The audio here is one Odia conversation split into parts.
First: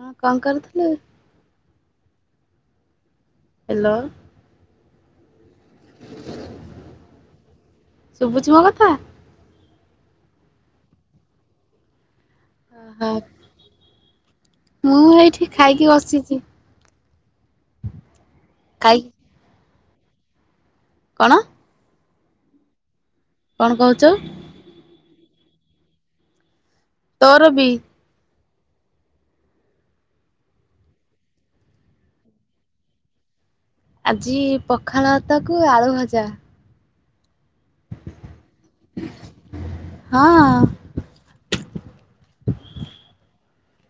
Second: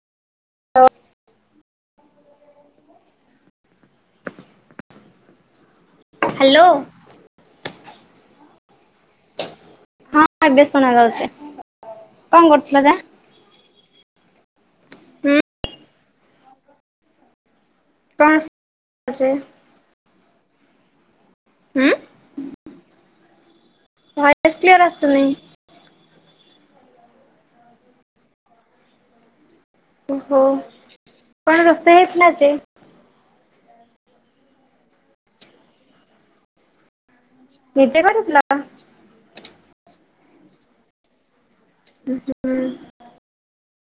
ହଁ କଣ କରୁଥୁଲୁ? [unintelligible] ହ୍ୟାଲୋ। ହ୍ୟାଲୋ। ଶୁଭୁଚି ମୋ କଥା? ହଁ ଏବେ ଶୁଣାଯାଉଛି। କଣ କରୁଥିଲ ଯେ? ଓହୋ ମୁଁ ହୁଁ ଏଇଠି ଖାଇକି ବସିଚି। କଣ ଖାଇକି [unintelligible] କଣ? ହୁଁ। କଣ କହୁଚୁ? ଏ କ୍ଲିୟର ଆସୁନି। ତୋର ବି। ଓହୋ କଣ ରୋଷେଇ ହୋଇଥିଲା ଆଜି? ଆଜି ପଖାଳ ଭାତ କୁ ଆଳୁ ଭଜା। ନିଜେ କରିଥିଲ? ହଁ। [unintelligible]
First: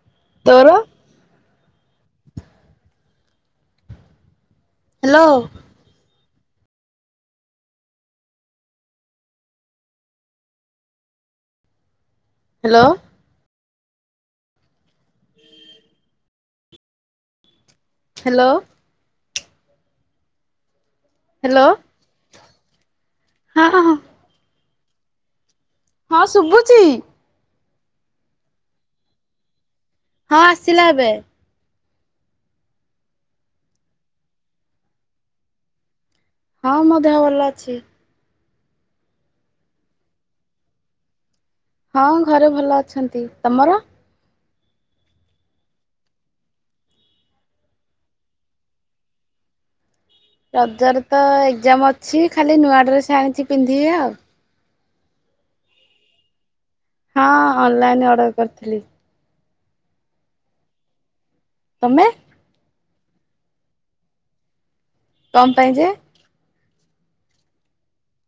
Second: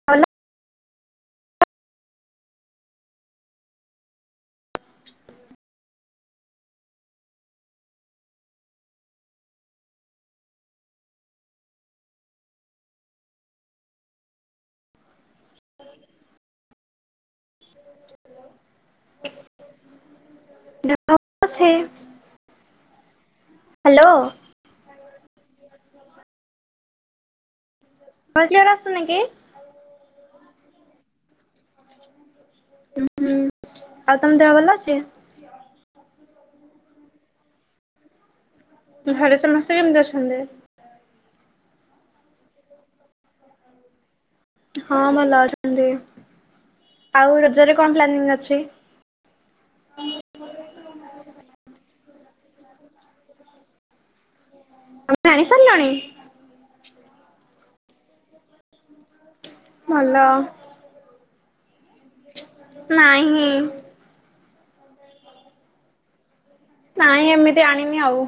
ଭଲ ତୋର? ହ୍ୟାଲୋ। ହ୍ୟାଲୋ। ହ୍ୟାଲୋ ଦେହ ଭଲ ହ୍ୟାଲୋ। ଅଛି? ହଁ। ହଁ ହ୍ୟାଲୋ। ହଁ ଶୁଭୁଚି। ଭଏସେ କ୍ଳିଅର ଆସୁନେଇକି? ହଁ ଆସିଲା ଏବେ। ଉଁ ଉଁ ଆଉ ତମ ଦେହ ଭଲ ଅଛି? ହଁ ମୋ ଦେହ ଭଲ ଅଛି। ଘରେ ସମସ୍ତେ କେମତି ଅଛନ୍ତି? ହଁ ଘରେ ଭଲ ଅଛନ୍ତି। ତମର? ହଁ ଭଲ ଅଛନ୍ତି। ଆଉ ରଜରେ କଣ ପ୍ଲାନିଂ ଅଛି? ରଜରେ ତ ଏକ୍ଜାମ୍ ଅଛି ଖାଲି ନୂଆ ଡ୍ରେସ୍ ଆଣିଚି ପିନ୍ଧିବି ଆଉ। ତମେ ଆଣି ସାରିଲଣି? ହଁ ଅନଲାଇନ୍ ଅର୍ଡ଼ର କରିଥିଲି। ଭଲ। ତମେ? ନାହିଁ। କଣ ପାଇଁ ଯେ? ନାଇଁ ଏମିତି ଆଣିନି ଆଉ।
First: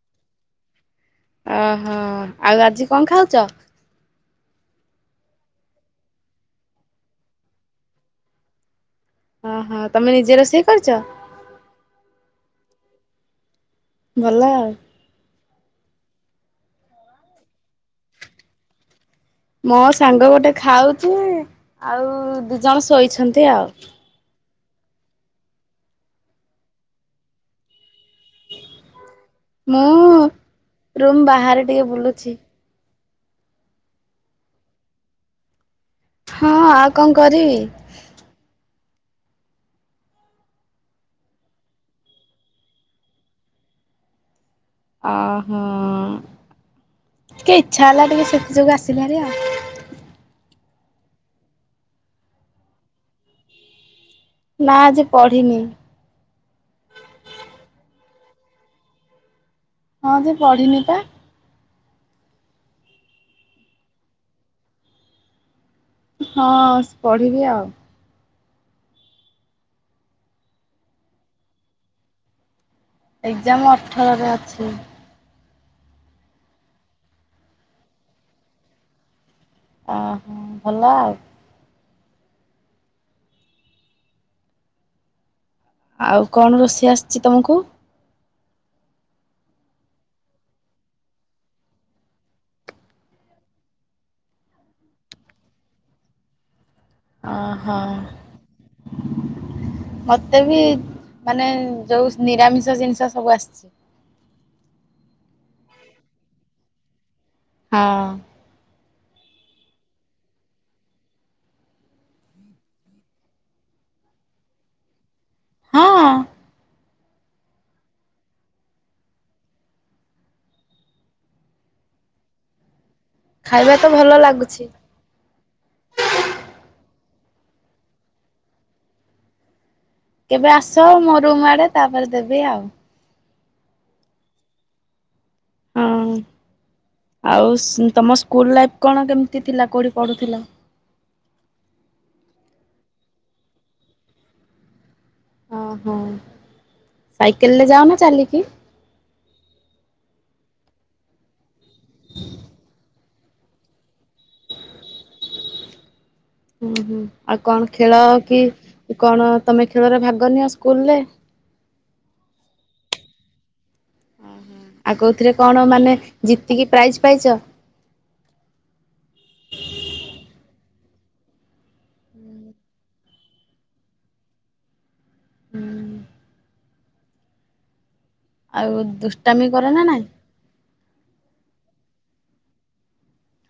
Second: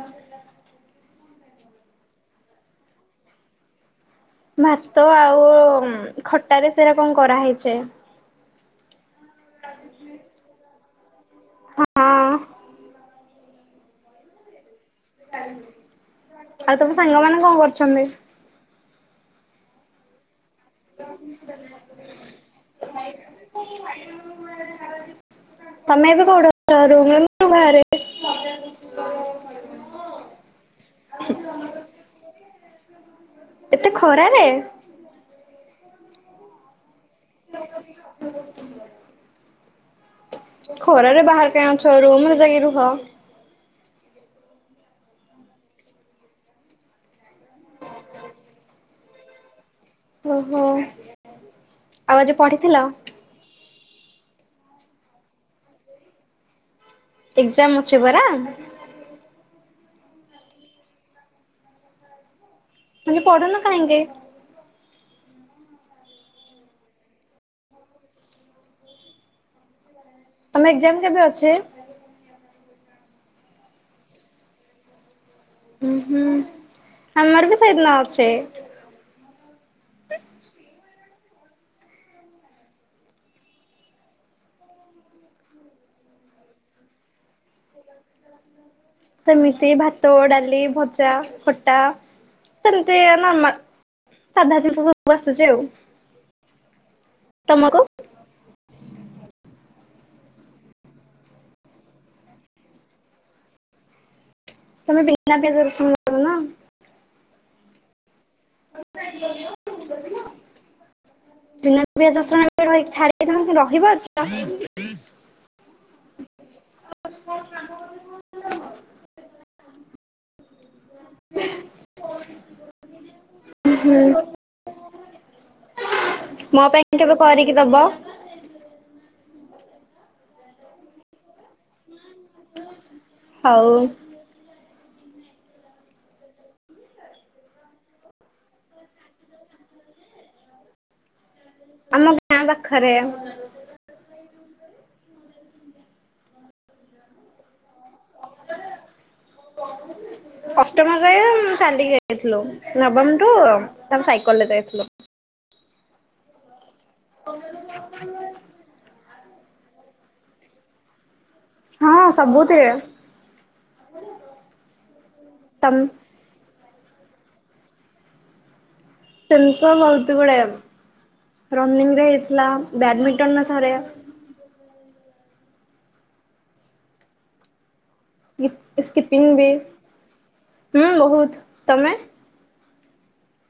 ଅହ ଆଉ ଆଜି କଣ ଖାଉଚ? ଭାତ ଆଉ ଉଁ ଖଟା ରେ ସେରା କଣ କରାହେଇଚି। ଅହ ତମେ ନିଜେ ରୋଷେଇ କରିଚ? ହଁ ଭଲ ଆଉ। ଆଉ ତମ ସାଙ୍ଗ ମାନେ କଣ କରୁଛନ୍ତି? ମୋ ସାଙ୍ଗ ଗୋଟେ ଖାଉଚି ଆଉ ଦି ଜଣ ଶୋଇଛନ୍ତି ଆଉ। ତମେ ଏବେ କୋଉଠି ଅଛ ରୁମ୍ ରେ ନା ବାହାରେ? [inaudible] ମୁଁ ରୁମ୍ ବାହାରେ ଟିକେ ବୁଲୁଚି। ଏତେ ଖରାରେ! ହଁ ଆଉ କଣ କରିବି। ଖରାରେ ବାହାରେ କାଇଁ ଅଛ ରୁମରେ ଯାଇକି ରୁହ। ଅହଁ ଟିକେ ଇଚ୍ଛା ହେଲା ଟିକେ ସେଥି ଯୋଗୁ ଆସିଲିଭାରି ଆଉ। ଓ ହଉ ଆଉ ଆଜି ପଢିଥିଲ? ନା ଆଜି ପଢିନି। ଏକ୍ଜାମ୍ ଅଛି ପରା? ହଁ ଯେ ପଢିନି ପା। ତାହେଲେ ପଢୁନୁ କାଇଁକି? ହଁ ପଢିବି ଆଉ। ତମେ ଏକ୍ଜାମ୍ କେବେ ଅଛି? ଏକ୍ଜାମ୍ ଅଠରରେ ଅଛି। ହୁଁ ହୁଁ ଆମର ବି ସେଇଦିନ ଅଛି। ଅହ ଭଲ ଆଉ। ହଁ ଆଉ କଣ ରୋଷେଇ ଆସିଚି ତମୁକୁ? ସେମିତି ଭାତ, ଡାଲି, ଭଜା, ଖଟା। ସେମତି ନର୍ମା ସାଧା ଜିନିଷ ସବୁ ଆସୁଚି ଆଉ। ଅହ। ତମକୁ? [unintelligible] ମତେ ବି ମାନେ ଯୋଉ ନିରାମିଷ ଜିନିଷ ସବୁ ଆସିଚି। ତମେ ବିନା ପିଆଜ ରସୁଣ କର ନା? ହଁ। [unintelligible] [unintelligible] ଛାଡ଼ିକି ତମେ ରହିପାରୁଚ? ହଁ। ଖାଇବାତ ହୁଁ ଭଲ ଲାଗୁଛି। ମୋ ପାଇଁ କେବେ କରିକି ଦବ? କେବେ ଆସ ମୋରୁମ୍ ଆଡ଼େ ତାପରେ ଦେବି ଆଉ। ହଉ। ହଁ ଆଉ ତମ ସ୍କୁଲ୍ ଲାଇଫ୍ କଣ କେମିତି ଥିଲା କେଉଠି ପଢ଼ୁଥିଲ? ଆମ ଗାଁ ପାଖରେ। ଓହୋ ସାଇକେଲରେ ଯାଅନା ଚାଲିକି? ଅଷ୍ଟମ ଯାଏ ଚାଲିକି ଯାଇଥିଲୁ ନବମଠୁ ତାପରେ ସାଇକେଲରେ ଯାଇଥିଲୁ। ହୁଁ ହୁଁ ଆଉ କଣ ଖେଳ କି କଣ ତମେ ଖେଳରେ ଭାଗ ନିଅ ସ୍କୁଲରେ? ହଁ ସବୁଥିରେ ଆଉ କେଉଥିରେ କଣ ତମ ମାନେ ଜିତିକି ପ୍ରାଇଜ୍ ପାଇଚ? ସେମିତିତ ବହୁତ୍ ଗୁଡ଼େ ରନିଂରେ ହେଇଥିଲା ବ୍ୟାଡମିଣ୍ଟନ ଥରେ ହୁଁ ଆଉ ଦୁଷ୍ଟାମି ସ୍କିପିଙ୍ଗବି କର ନା ନାଇଁ? ହଁ ବହୁତ୍ ତମେ?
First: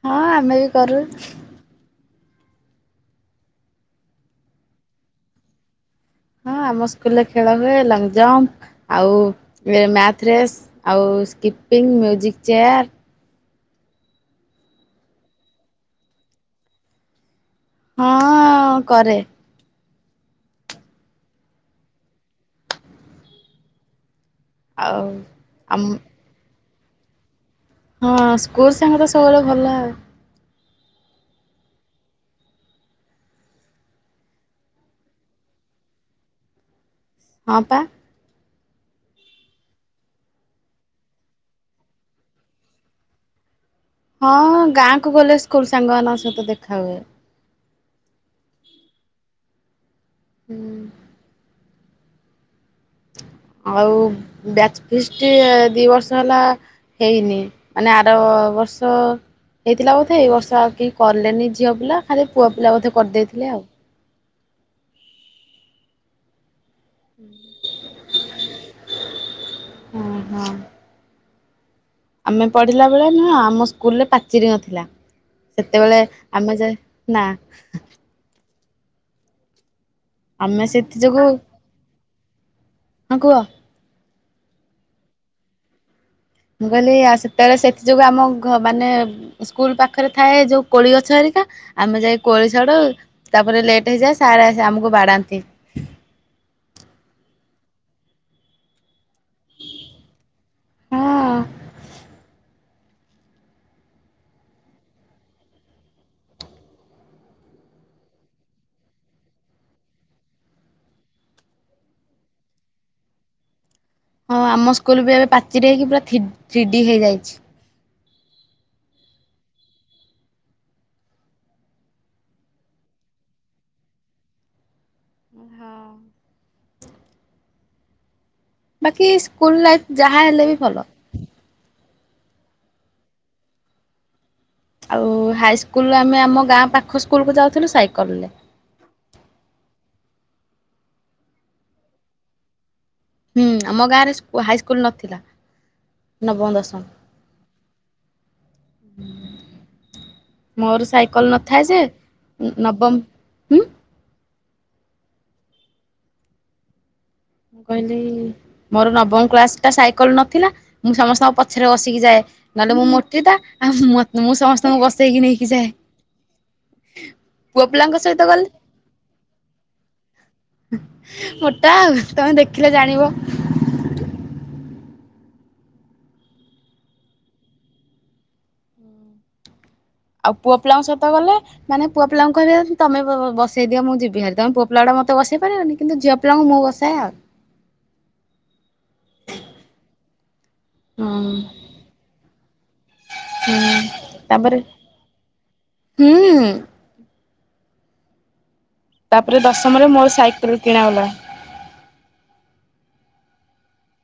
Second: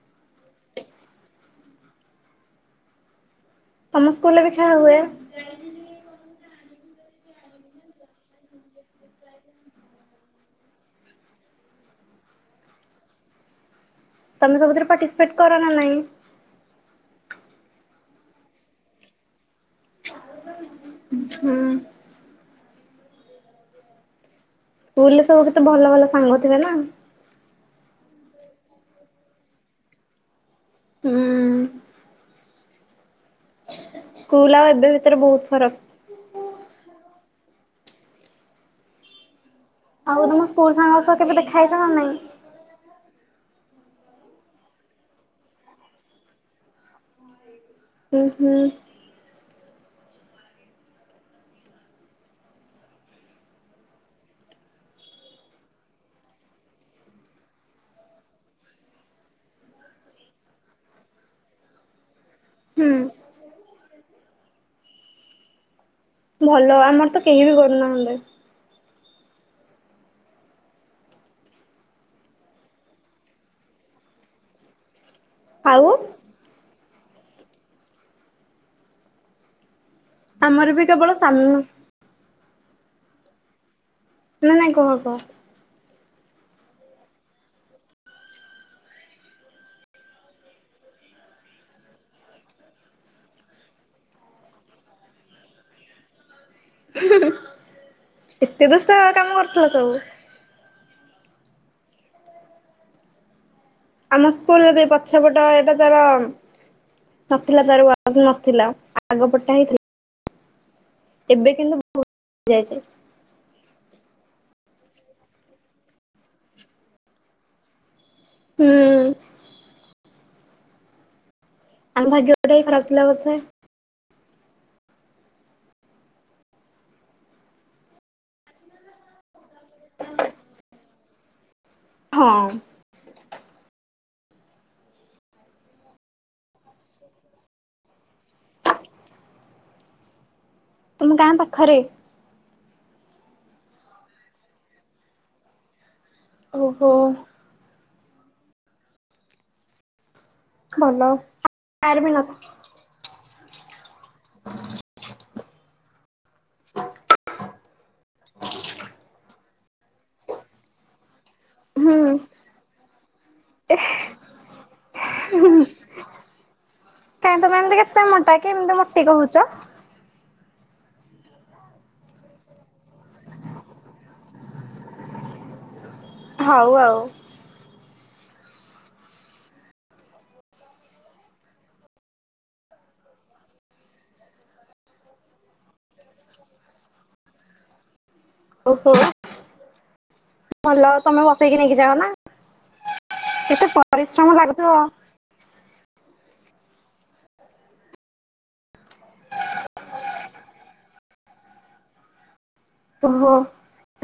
ହଁ ଆମେବି କରୁ। ତମ ସ୍କୁଲରେବି ଖେଳା ହୁଏ? ହଁ ଆମ ସ୍କୁଲରେ ଖେଳ ହୁଏ ଲଙ୍ଗଜମ୍ପ ଆଉ ମ୍ୟାଥରେସ୍ ଆଉ ସ୍କିପିଙ୍ଗ ମ୍ୟୁଜିକ୍ ଚେୟାର୍ ତମେ ସବୁଥିରେ ପାର୍ଟିସିପେଟ କରନା ନାହିଁ? ହଁ କରେ। ହୁଁ। ଆଉ ସ୍କୁଲରେ ସବୁ କେତେ ଆମ ଭଲ ଭଲ ସାଙ୍ଗ ଥିବେନା? ହଁ ସ୍କୁଲ ସାଙ୍ଗତ ସବୁବେଳେ ଭଲ ଆଉ। ହୁଁ। ସ୍କୁଲ୍ ଆଉ ଏବେ ଭିତରେ ବହୁତ୍ ଫରକ୍। ହଁ ପା। ଆଉ ତମ ସ୍କୁଲ ସାଙ୍ଗ ସହ କେବେ ଦେଖା ହେଇଚନା ନାଇଁ? ହଁ ଗାଁକୁ ଗଲେ ସ୍କୁଲ୍ ସାଙ୍ଗମାନଙ୍କ ସହିତ ଦେଖା ହୁଏ। ହୁଁ ହୁଁ। ହୁଁ। ଆଉ ବ୍ୟାଚ୍ ଫିସ୍ଟି ଦି ବର୍ଷ ହେଲା ହେଇନି ମାନେ ଆର ବର୍ଷ ହେଇଥିଲା ବୋଧେ ଏଇ ବର୍ଷ ଆଉ କେହି କଲେନି ଝିଅ ପିଲା ଖାଲି ପୁଅ ପିଲା ବୋଧେ ହୁଁ କରିଦେଇଥିଲେ ଆଉ। ଭଲ ଆମରତ କେହିବି କରୁନାହାନ୍ତି। ହଁ ହଁ। ଆମେ ପଢିଲା ବେଳେ ନୁହଁ ଆମ ସ୍କୁଲରେ ପାଚିରି ନଥିଲା ଆଉ ସେତେବେଳେ ଆମେ ଯା ନାଁ। ଆମେ ଆମରବି ସେଥି କେବଳ ଯୋଗୁ ସାମ୍ନା ହଁ କୁହ। ନାଁ ନାଁ କୁହ କୁହ? ମୁଁ କହିଲି ଆଉ ସେତେବେଳେ ସେଥିଯୋଗୁଁ ଆମ ଘ ମାନେ ସ୍କୁଲ ପାଖରେ ଥାଏ ଯୋଉ କୋଳି ଗଛ ଆରିକା ଆମେ ଯାଇ କୋଳି ଛଡ଼ଉ। ତାପରେ ଲେଟ୍ ହେଇଯାଏ ସାର୍ ଆସି ଆମକୁ ବାଡ଼ାନ୍ତି। [inaudible] ଏତେ ଦୁଷ୍ଟ କାମ କରୁଥିଲ ସବୁ। ହଁ ଆମ ସ୍କୁଲର ବି ପଛ ପଟେ ଏଇଟା ତାର ନଥିଲା ତାର ନଥିଲା ଆଗ ପଟଟା ହେଇଥିଲା। ଏବେ କିନ୍ତୁ [unintelligible] ହେଇଛି। ହଁ ଆମ ସ୍କୁଲ ବି ଏବେ ପାଚିରି ହେଇକି ପୁରା ଥ୍ରୀ ଥ୍ରୀଡି ହେଇଯାଇଛି। ହୁଁ। ଆମ ଭାଗ୍ୟଟା ଖରାପ ଥିଲା ବୋଧେ। ହଁ। ବାକି ସ୍କୁଲ ଲାଇଫ ଯାହା ହେଲେ ବି ଭଲ। ହଁ। ଆଉ ହାଇସ୍କୁଲ ଆମେ ଆମ ଗାଁ ପାଖ ସ୍କୁଲକୁୁ ଯାଉଥିଲୁ ସାଇକେଲ ରେ। ତୁମ ଗାଁ ପାଖରେ। ହୁଁ ଆମ ଗାଁରେ ହାଇସ୍କୁଲ ନଥିଲା ନବ ଓହୋ ଦଶମ ମୋର ଭଲ ସାଇକେଲ ନଥାଏ ଯେ ଆର ବି ନ ନବମ ହୁଁ। ମୁଁ କହିଲି ମୋର ନବମ କ୍ଳାସ ଟା ସାଇକେଲ ନଥିଲା ମୁଁ ସମସ୍ତଙ୍କ ପଛରେ ହୁଁ ବସିକି ଯାଏ ନହେଲେ ମୁଁ ମୁର୍ତ୍ତିଟା ଆଉ ମୁଁ ସମସ୍ତଙ୍କୁ ବସେଇକି ନେଇକି ଯାଏ କାହିଁତ ତମେ ପୁଅ ଏମିତି ପିଲାଙ୍କ କେତେ ସହିତ ମୋଟା ଗଲେ କି ଏମିତି ମୋଟି କହୁଛ ମୋଟା ଆଉ ତମେ ଦେଖିଲେ ଜାଣିବ। ହଉ ଆଉ। ଆଉ ପୁଅ ପିଲାଙ୍କ ସହିତ ଗଲେ? ମାନେ ପୁଅପିଲାଙ୍କୁହିବା ତମେ ବସେଇ ଦିଅ ମୁଁ ଯିବିହାରି ତମେ ପୁଅ ପିଲାଟା ମତେ ବସେଇ ପାରିବନି କିନ୍ତ ଝିଅ ପଲଙ୍ଗ ମୁଁ ବସାଇ ଆଉ। ଓହୋ ଭଲଲ ତମେ ବସେଇକି ନେଇକି ଯାଅ ନା। କେତେ ହଁ ପରିଶ୍ରମ ତାପରେ ଲାଗୁଥିବ। ହୁଁ। ତାପରେ ଦଶମରେ ମୋର ସାଇକେଲରେ କିଣା ହେଲା। ଓହୋ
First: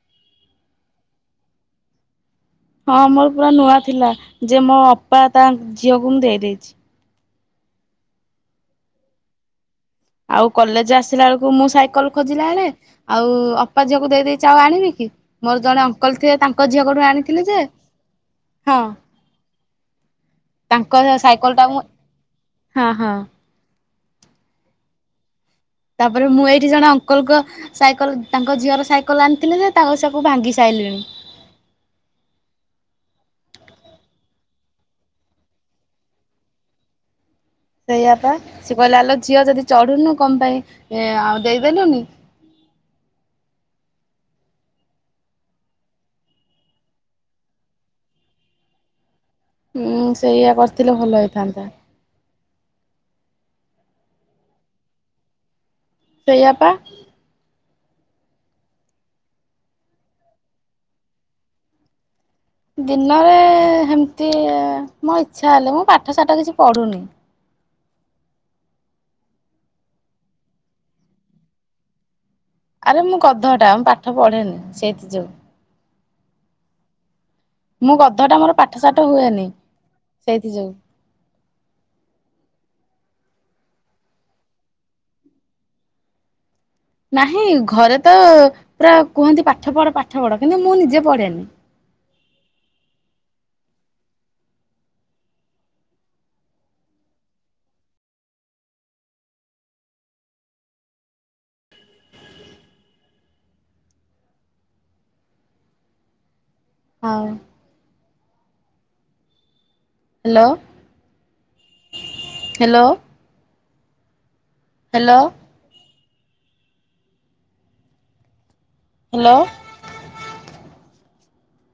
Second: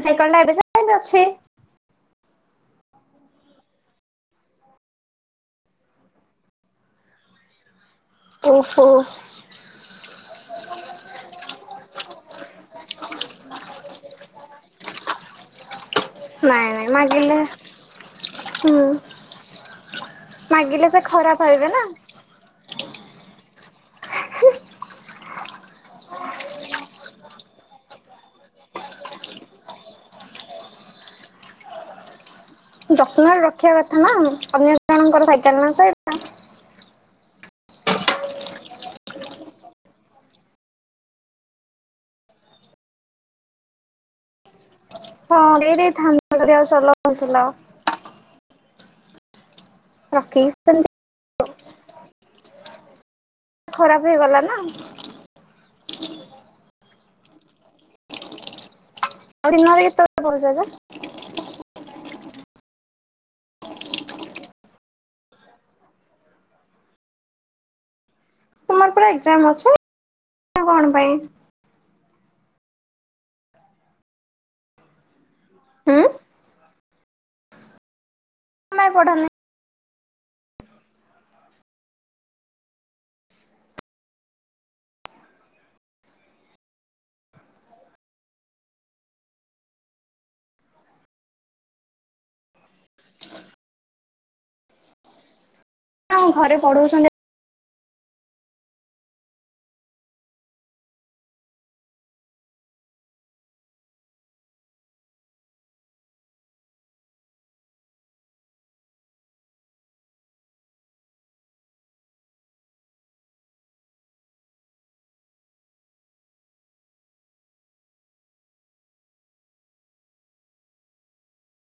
ସାଇକେଲ ଟା ଏବେ ଯାଇ ଅଛ। ହଁ ମୋର ପୁରା ନୂଆ ଥିଲା ଯେ ମୋ ଅପା ତା ଝିଅକୁ ମୁଁ ଦେଇଦେଇଛି। ଓହୋ। ଆଉ କଲେଜ ଆସିଲା ବେଳକୁ ମୁଁ ସାଇକେଲ ଖୋଜିଲା ବେଳେ ଆଉ ଅପା ଝିଅକୁ ଦେଇ ଦେଇେଚ ଆଉ ଆଣିବି କି? ମୋର ଜଣେ ଅଙ୍କଲ ଥିଲେ ତାଙ୍କ ନାଇଁ ଝିଅ ନାଇଁ କଉଠୁ ମାଗିଲେ ଆଣିଥିଲେ ଯେ ହୁଁ ହଁ ମାଗିଲେ ତାଙ୍କ ସେ ଖରାପ ସାଇକେଲ ଟା ହେବେ ମୁଁ ନା। ହଁ ହଁ। ତାପରେ ମୁଁ ଏଇଠି ଜଣେ ଅଙ୍କଲଙ୍କ ସାଇକେଲ ତାଙ୍କ ଝିଅର ସାଇକେଲ ଆଣିଥିଲେ ଯେ ତାଙ୍କ ସାକୁ ଭାଙ୍ଗି ସାଇଲିଣି। ଯତ୍ନରେ ରଖିବା କଥା ନା ଅନ୍ୟ ଜଣଙ୍କର ସାଇକେଲ ନା ସେ ସେଇଆ ପା ସିଏ କହିଲେ ଆଲୋ ଝିଅ ଯଦି ଚଢୁନୁ କଣ ପାଇଁ ଆଉ ଦେଇଦେଲୁନି। ହଁ ଦେଇ ଦେଇଥାନ୍ତୁ ଜଦି ଆଉ [unintelligible] ଏଇରି ଥନ୍ା ହୁଁ ରଖିକି ସେଇୟା ସେମିତି କରିଥିଲେ ଭଲ ହେଇଥାନ୍ତା। [inaudible] ଖରାପ ହେଇଗଲା ନା। ସେଇଆ ପା। [unintelligible] ଦିନରେ ହେମିତି ମୋ ଇଚ୍ଛା ହେଲେ ମୁଁ ପାଠ ସାଠ କିଛି ପଢୁନି। ତୁମର ପା ଏକ୍ସଜାମ ଅଛି କଣ ପାଇଁ? ଆରେ ମୁଁ ଗଧଟା ମୁଁ ପାଠ ପଢେନି ସେଇଥି ଯୋଉ। ଉଁ ମୁଁ ଗଧ ଟା ମୋର ପାଠ ତମେ ସାଠ ପଢନି ହୁଏନି ସେଇଥି ଯୋଗୁ। ନାହିଁ ଘରେ ତ ପୁରା କୁହନ୍ତି ପାଠ ପଢ ପାଠ ପଢ କିନ୍ତୁ ମୁଁ ନିଜେ ପଢେନି। [unintelligible] ହଁ ଘରେ ପଢଉଛନ୍ତି ହଉ। Hello hello hello. ହ୍ୟାଲୋ।